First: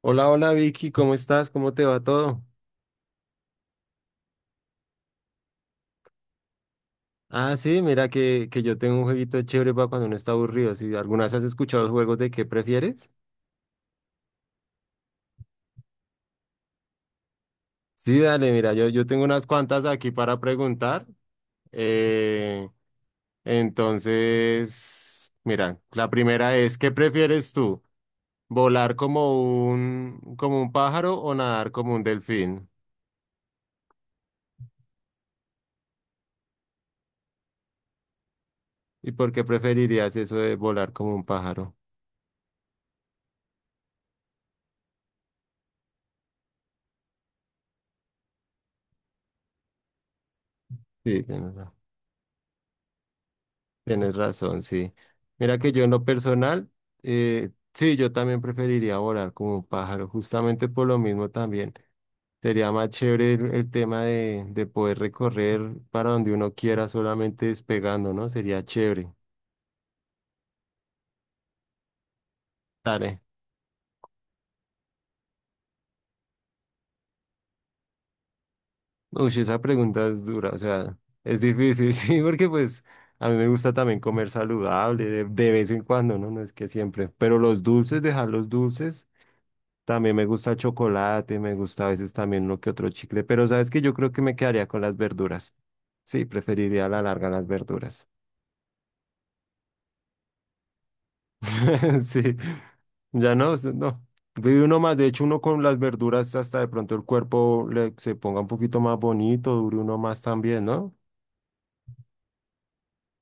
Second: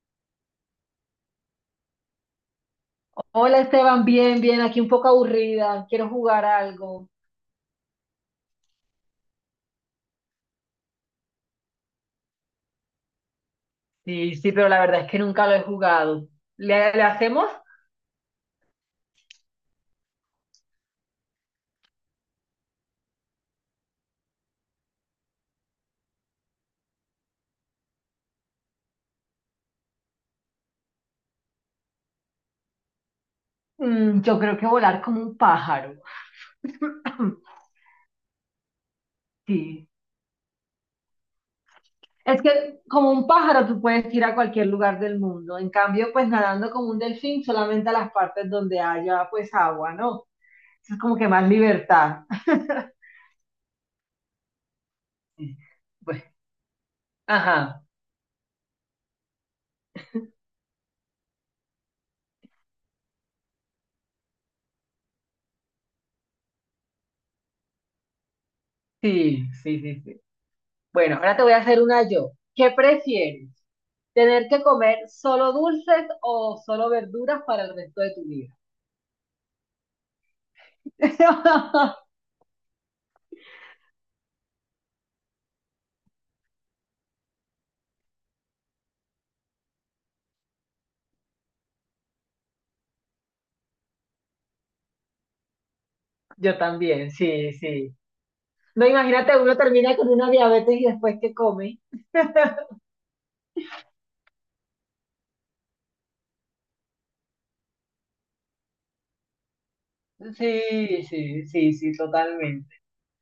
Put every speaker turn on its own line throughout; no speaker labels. Hola, hola Vicky, ¿cómo estás? ¿Cómo te va todo?
Hola Esteban, bien, bien, aquí un poco aburrida, quiero jugar algo.
Ah, sí, mira que yo tengo un jueguito chévere para cuando uno está aburrido. Si alguna vez has escuchado los juegos de qué prefieres.
Sí, sí, pero la verdad es que nunca lo he jugado. ¿Le hacemos?
Sí, dale, mira, yo tengo unas cuantas aquí para preguntar. Eh, entonces, mira, la primera es, ¿qué prefieres tú? ¿Volar como un pájaro o nadar como un delfín?
Mm, yo creo que volar como un pájaro.
¿Y por qué
Sí,
preferirías eso de volar como un pájaro?
es que como un pájaro tú puedes ir a cualquier lugar del mundo, en cambio pues nadando como un delfín solamente a las partes donde haya pues agua, ¿no? Eso es como
Sí,
que más
tienes razón.
libertad.
Tienes razón, sí.
Sí.
Mira que yo en lo
Bueno,
personal,
ajá,
sí, yo también preferiría volar como un pájaro, justamente por lo mismo también. Sería más chévere el tema de poder recorrer para donde uno quiera solamente despegando, ¿no? Sería chévere.
sí, sí, sí, sí. Bueno, ahora te voy a hacer una yo. ¿Qué
Dale.
prefieres? ¿Tener que comer solo dulces o solo verduras para el resto de tu vida?
Uy, esa pregunta es dura, o sea, es difícil, sí, porque pues a mí me gusta también comer saludable de vez en cuando, ¿no? No es que siempre, pero los dulces, dejar los dulces. También me gusta el chocolate, me gusta a veces también uno que otro chicle, pero sabes que yo creo que me quedaría con las verduras. Sí,
Yo
preferiría a la
también,
larga las
sí, sí.
verduras.
No, imagínate, uno termina con una diabetes y después que come.
Sí, ya no, no. Vive uno más, de hecho uno con las verduras hasta de pronto el cuerpo se ponga un poquito más bonito, dure uno más también, ¿no?
Sí, sí, sí, sí, totalmente.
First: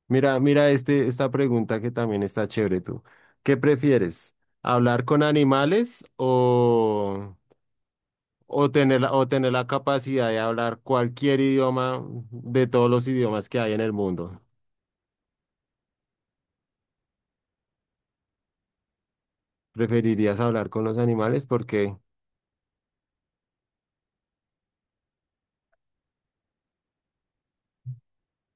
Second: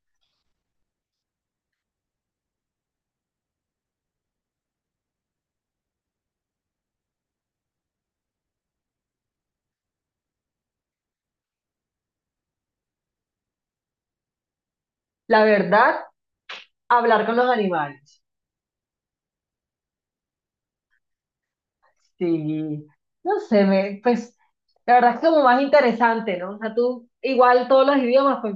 Mira, mira esta pregunta que también está chévere tú. ¿Qué prefieres? ¿Hablar con animales o... O tener la capacidad de hablar cualquier idioma de todos los idiomas que hay en el mundo.
La verdad, hablar con los animales.
¿Preferirías hablar con los animales? Porque
Sí, no sé, me, pues la verdad es como más interesante, ¿no? O sea, tú, igual todos los idiomas, pues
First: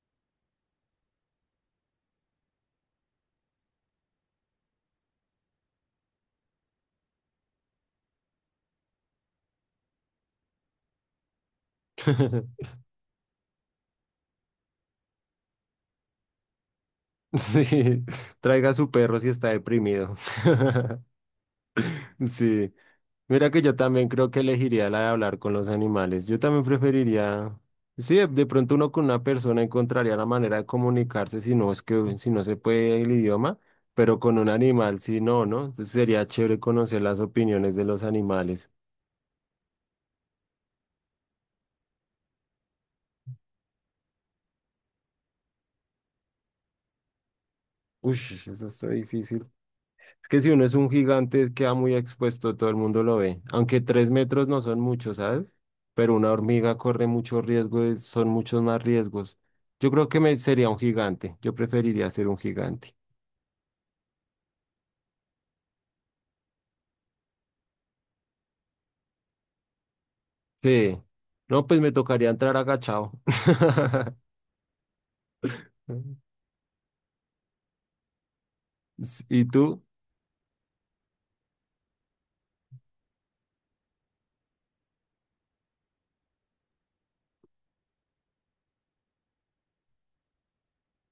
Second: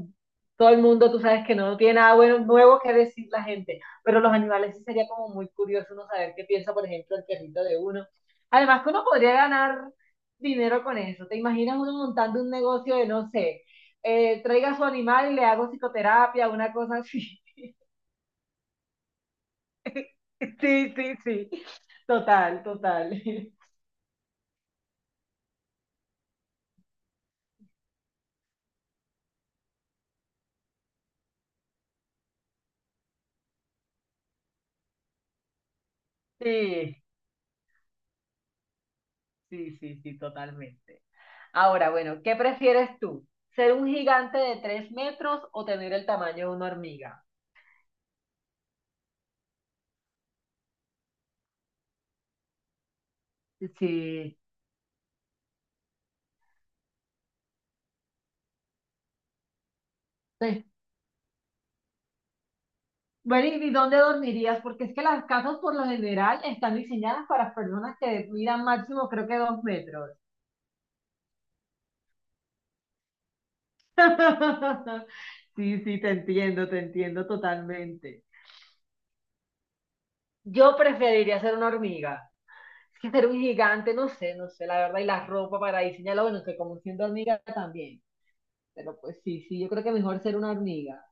todo el mundo, tú sabes que no tiene nada bueno, nuevo que decir la gente, pero los animales sí sería como muy curioso uno saber qué piensa, por ejemplo, el perrito de uno. Además que uno podría ganar dinero con eso. ¿Te imaginas uno montando un negocio de, no sé, traiga su animal y le hago psicoterapia, una cosa así?
sí, traiga a su perro si está deprimido.
Sí, sí, sí. Total,
Sí,
total.
mira que yo también creo que elegiría la de hablar con los animales. Yo también preferiría, sí, de pronto uno con una persona encontraría la manera de comunicarse si no es que si no se puede el idioma, pero con un animal sí no, ¿no? Entonces sería chévere
Sí.
conocer las opiniones de los animales.
Sí, sí, sí, totalmente. Ahora, bueno, ¿qué prefieres tú? ¿Ser un gigante de 3 metros o tener el tamaño de una hormiga?
Uy, eso está difícil. Es que si uno es un gigante, queda muy expuesto, todo el mundo lo ve. Aunque tres
Sí.
metros no son muchos, ¿sabes? Pero una hormiga corre mucho riesgo, son muchos más riesgos. Yo creo que me
Sí.
sería un gigante. Yo preferiría ser un gigante.
Bueno, ¿y dónde dormirías? Porque es que las casas por lo general están diseñadas para personas que midan máximo creo que 2 metros.
Sí. No, pues me tocaría entrar agachado.
Sí, sí, te entiendo totalmente.
¿Y tú?
Yo preferiría ser una hormiga. Es que ser un gigante, no sé, no sé, la verdad, y la ropa para diseñarlo, bueno, que como siendo hormiga también. Pero pues sí, sí, yo creo que mejor ser una hormiga.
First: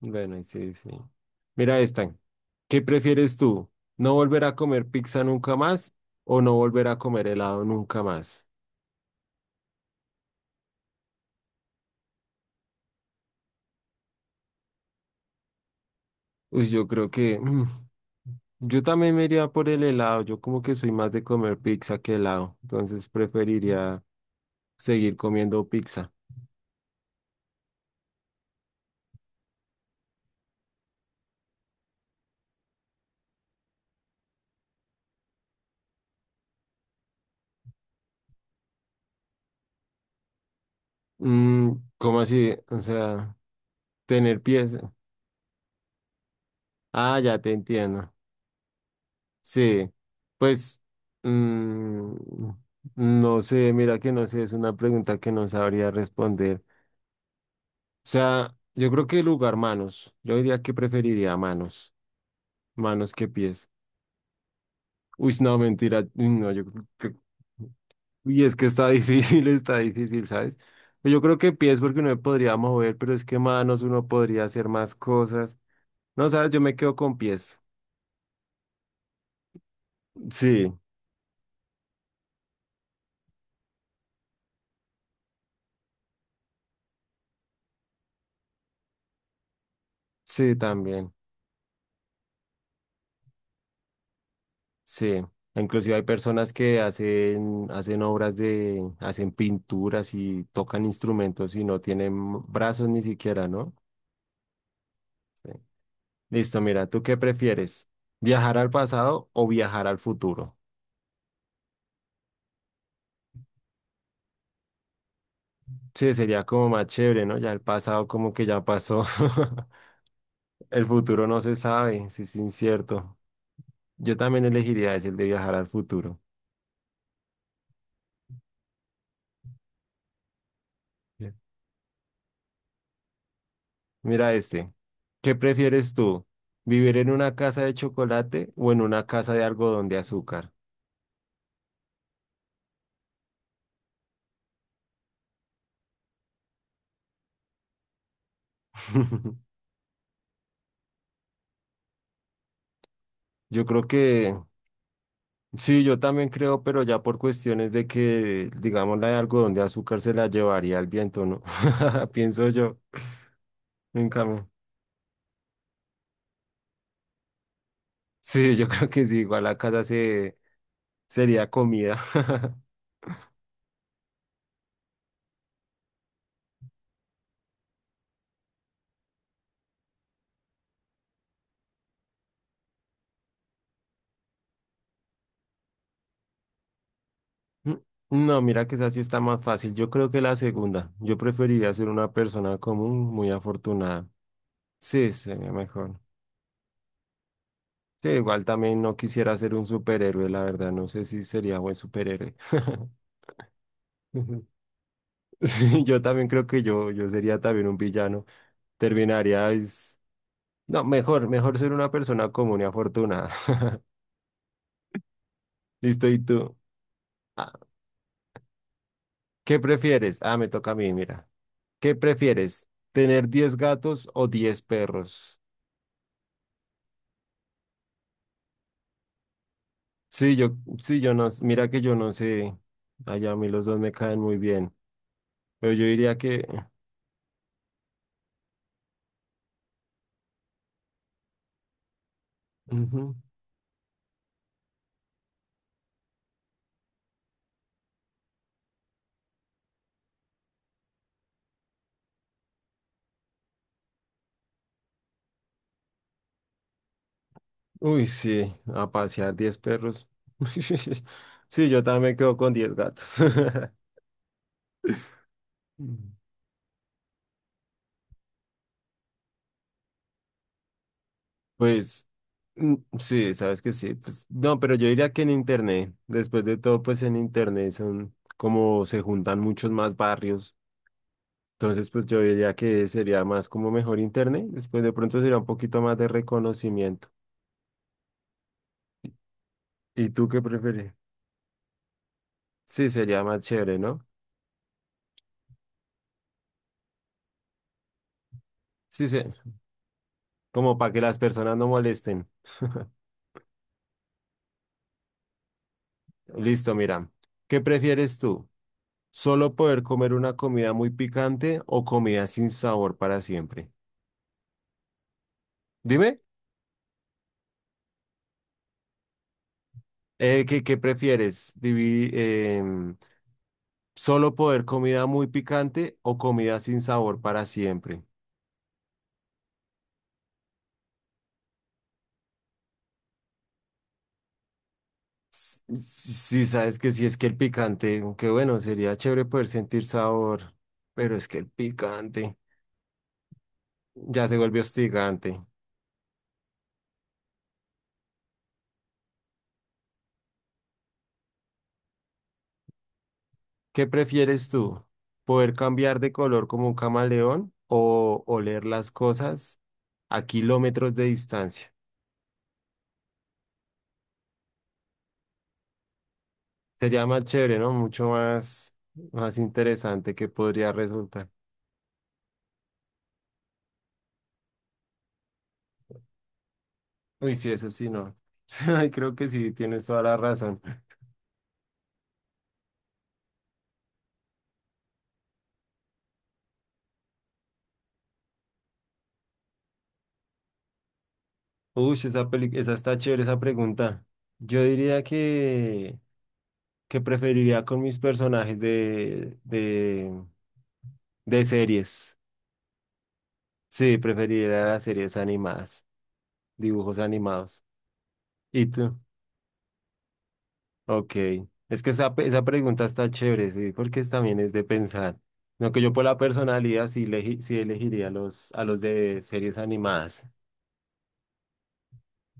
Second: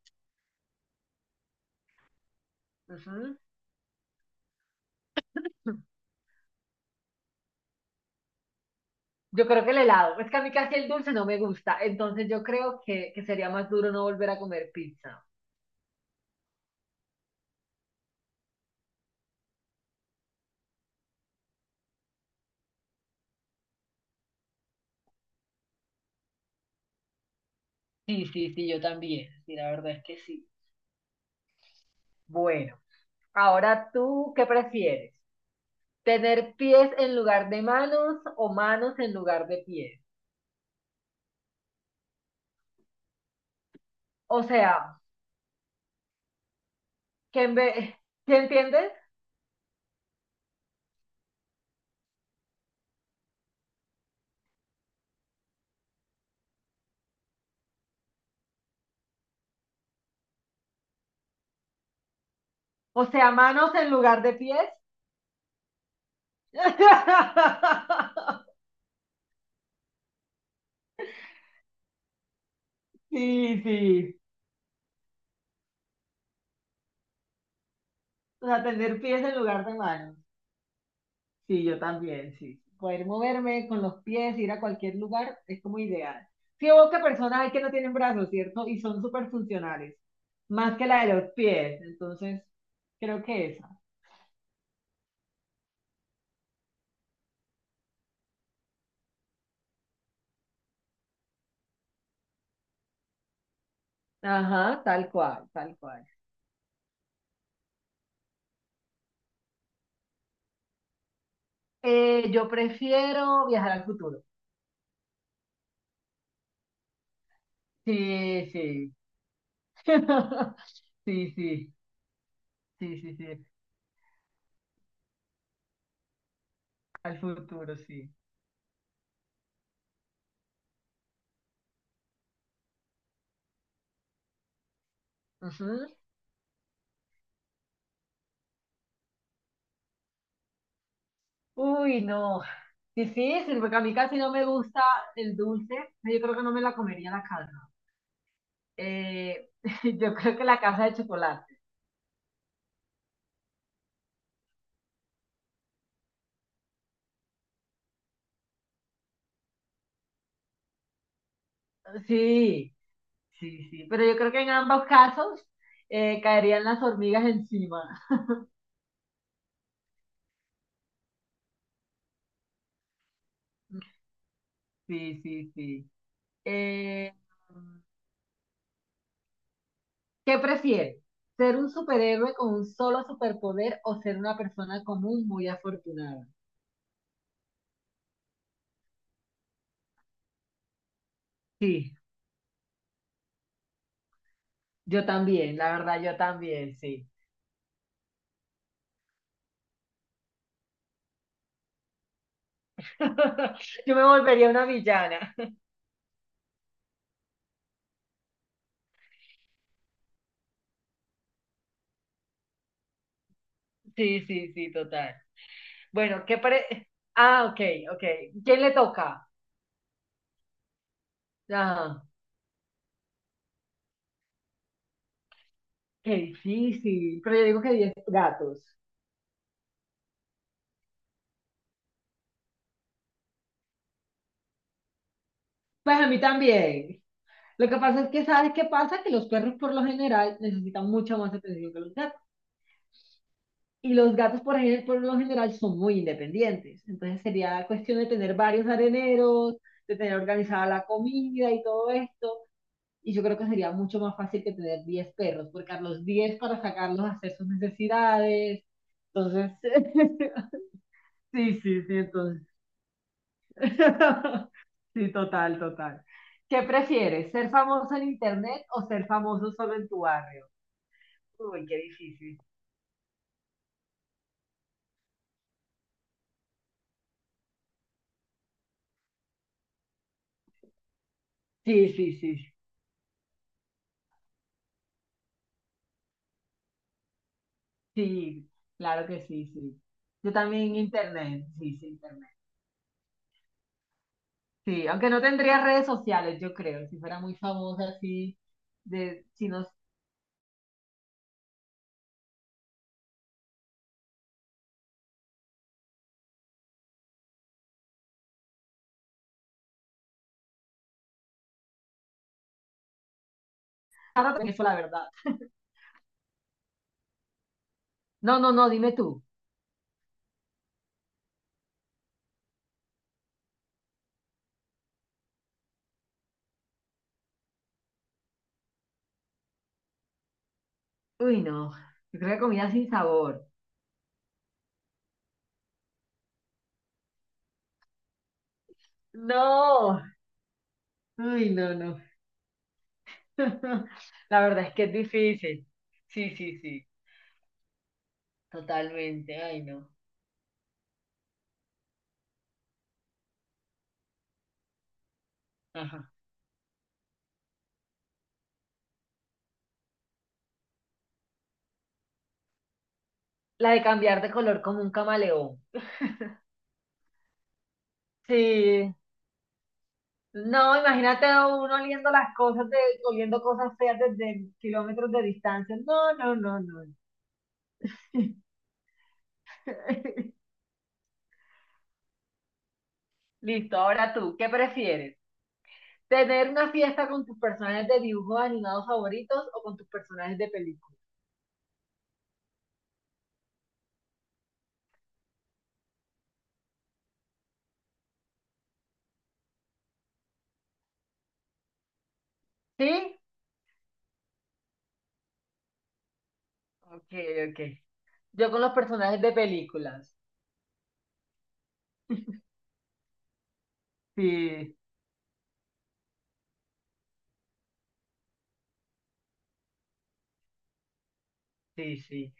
Bueno, y sí, sí. Mira esta. ¿Qué prefieres
Ujú.
tú? ¿No volver a comer pizza nunca más o no volver a comer helado nunca más?
Yo creo que el helado. Es que a mí casi el dulce no me gusta. Entonces yo creo que sería más duro no volver a comer pizza.
Uy, yo creo que yo también me iría por el helado. Yo como que soy más de comer pizza que helado, entonces preferiría seguir comiendo pizza.
Sí, sí, sí, yo también. Sí, la verdad es que sí. Bueno, ahora tú, ¿qué prefieres? ¿Tener pies en lugar de manos o manos en lugar de pies?
Mm, ¿cómo así? O sea, tener
O
pies.
sea,
Ah, ya
qué
te
en vez...
entiendo.
¿Sí entiendes?
Sí, pues mm, no sé, mira que no sé, es una pregunta que no sabría responder. O sea, yo creo que el lugar manos, yo diría que preferiría manos,
O
manos que
sea,
pies.
manos en lugar de pies.
Uy, no, mentira, uy, no, yo creo que... Y es que está difícil, está difícil, ¿sabes? Pues yo creo que pies porque uno me podría mover, pero es que
Sí,
manos uno
sí.
podría hacer más cosas. No, ¿sabes? Yo me quedo con pies.
O sea, tener pies en lugar de manos.
Sí,
Sí, yo también, sí. Poder moverme con los pies, ir a cualquier lugar, es como ideal. Sí, o que personas hay que no tienen brazos, ¿cierto? Y son súper funcionales,
sí,
más que la
también.
de los pies. Entonces, creo que esa.
Sí, inclusive hay personas que hacen obras hacen pinturas y tocan instrumentos y no tienen brazos ni siquiera, ¿no?
Ajá, tal cual,
Sí.
tal cual.
Listo, mira, ¿tú qué prefieres? ¿Viajar al pasado o viajar al futuro?
Yo prefiero viajar al futuro.
Sí, sería como más chévere, ¿no? Ya el pasado como que
Sí,
ya
sí.
pasó. El futuro
Sí,
no se
sí,
sabe, sí sí, es
sí,
incierto.
sí, sí.
Yo también elegiría ese, el de viajar al futuro.
Al futuro, sí.
Bien. Mira este, ¿qué
Ujú.
prefieres tú? ¿Vivir en una casa de chocolate o en una casa de algodón de azúcar?
Uy, no. Difícil, porque a mí casi no me gusta el dulce. Yo creo que no me la comería la calma. Eh, yo creo que la casa de chocolate.
Yo creo que sí, yo también creo, pero ya por cuestiones de que, digamos, la de algodón de azúcar se la llevaría el viento, ¿no? Pienso
Sí,
yo,
sí, sí. Pero
en
yo creo que
cambio.
en ambos casos caerían las hormigas encima.
Sí, yo creo que sí, igual la casa sería comida.
Sí, sí, sí. Eh, ¿Qué prefieres? ¿Ser un superhéroe con un solo superpoder o ser una persona común muy afortunada?
Mm, No, mira que esa sí está más fácil. Yo creo que la segunda. Yo preferiría ser
Sí,
una persona común, muy afortunada.
yo
Sí, sería
también, la
mejor.
verdad, yo también, sí.
Sí, igual también no quisiera ser un superhéroe, la verdad. No sé si sería buen superhéroe.
Yo me volvería una villana.
Sí, yo también creo que yo sería también un villano. Terminaría, es... no, mejor, mejor ser una persona común y afortunada.
Sí, sí, sí, total.
Listo, ¿y
Bueno, ¿qué
tú?
pare... Ah,
Ah,
ok, ok. ¿Quién le toca?
¿qué prefieres? Ah, me toca a mí, mira. ¿Qué
Ah,
prefieres? ¿Tener 10 gatos o 10 perros?
qué difícil. Pero yo digo que 10 gatos.
Sí, yo, sí, yo no, mira que yo no sé. Allá a mí los dos me caen muy bien. Pero yo
Pues a
diría
mí
que...
también. Lo que pasa es que, ¿sabes qué pasa? Que los perros por lo general necesitan mucha más atención que los gatos.
ujú.
Y los gatos por, por lo general son muy independientes. Entonces sería cuestión de tener varios areneros, de tener organizada la comida y todo esto. Y yo creo que sería mucho más fácil que tener 10 perros, porque a los 10 para sacarlos a hacer sus
Uy, sí,
necesidades.
a pasear
Entonces,
10 perros.
sí,
Sí,
sí,
yo
sí,
también quedo
entonces
con 10 gatos.
Sí, total, total. ¿Qué prefieres, ser famoso en internet o ser famoso solo en tu barrio? Uy, qué
Pues
difícil.
sí, sabes que sí. Pues, no, pero yo diría que en Internet, después de todo, pues en Internet son como se juntan muchos más barrios. Entonces,
Sí,
pues
sí,
yo diría
sí,
que sería más como mejor Internet. Después de pronto sería un poquito más de reconocimiento.
sí, claro que sí, sí.
¿Y tú
Yo
qué
también
prefieres?
internet, sí, sí, internet.
Sí, sería más chévere, ¿no?
Sí, aunque no tendría redes sociales, yo creo, si fuera muy famosa así,
Sí, sí,
de, si no,
como para que las personas no molesten. Listo, mira. ¿Qué prefieres tú? ¿Solo poder comer una comida muy picante o comida sin sabor para siempre?
ahora también eso la verdad.
Dime.
No, no, no, dime tú.
¿Qué prefieres? Em, ¿Solo poder comida muy picante o comida sin sabor para siempre?
Uy, no, yo creo que comida sin sabor.
Sí, sabes que si es que el picante, aunque bueno, sería chévere poder sentir
No,
sabor, pero es que el
uy, no, no.
picante ya se
La
vuelve
verdad es que es
hostigante.
difícil. Sí, sí, sí, totalmente. Ay, no.
¿Qué prefieres tú? ¿Poder cambiar
Ajá.
de color como un camaleón o oler las cosas a kilómetros de distancia?
La de cambiar de color como un camaleón.
Sería más chévere, ¿no? Mucho más,
Sí.
más interesante que podría
No, imagínate
resultar.
uno oliendo las cosas, de, oliendo cosas feas desde kilómetros de distancia. No, no, no, no.
Uy, sí, eso sí, no. Ay, creo que sí, tienes toda la razón.
Listo, ahora tú, ¿qué prefieres? ¿Tener una fiesta con tus personajes de dibujos animados favoritos o con tus personajes de películas?
Uy, esa esa está chévere, esa pregunta. Yo diría que preferiría con mis personajes de series.
¿Sí?
Sí, preferiría las series animadas, dibujos
Ok, ok.
animados.
Yo con
¿Y
los
tú?
personajes de películas.
Ok. Es que esa, esa pregunta está chévere, sí, porque también es de
Sí,
pensar. No que yo por la personalidad sí, sí elegiría a los de series animadas.
sí, sí.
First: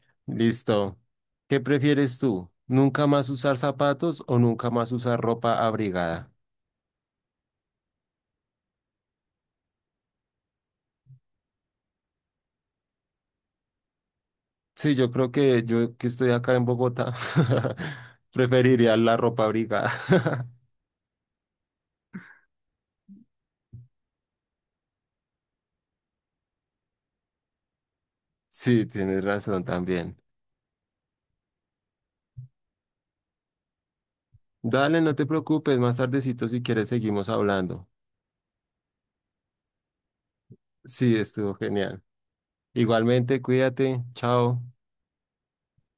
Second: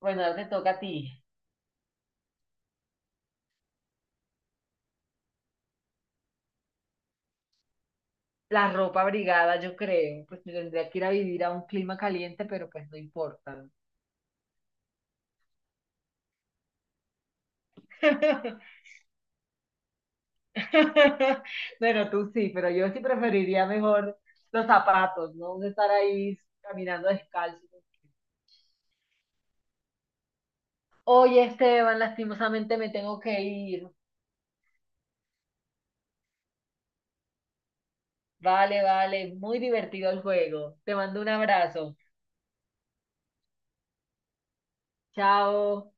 Bueno, ahora te toca a
Listo.
ti.
¿Qué prefieres tú? ¿Nunca más usar zapatos o nunca más usar ropa abrigada?
La ropa abrigada, yo creo. Pues me tendría que ir a vivir a un clima caliente, pero pues no importa.
Sí, yo creo que yo que estoy acá en Bogotá preferiría la ropa abrigada.
Bueno, tú sí, pero yo sí preferiría mejor los zapatos, ¿no? De estar ahí caminando descalzo.
Sí, tienes razón también.
Oye, Esteban, lastimosamente me tengo que ir.
Dale, no te preocupes, más tardecito si quieres seguimos hablando.
Vale, vale, muy divertido el juego. Te
Sí,
mando un
estuvo
abrazo.
genial. Igualmente, cuídate. Chao.
Chao.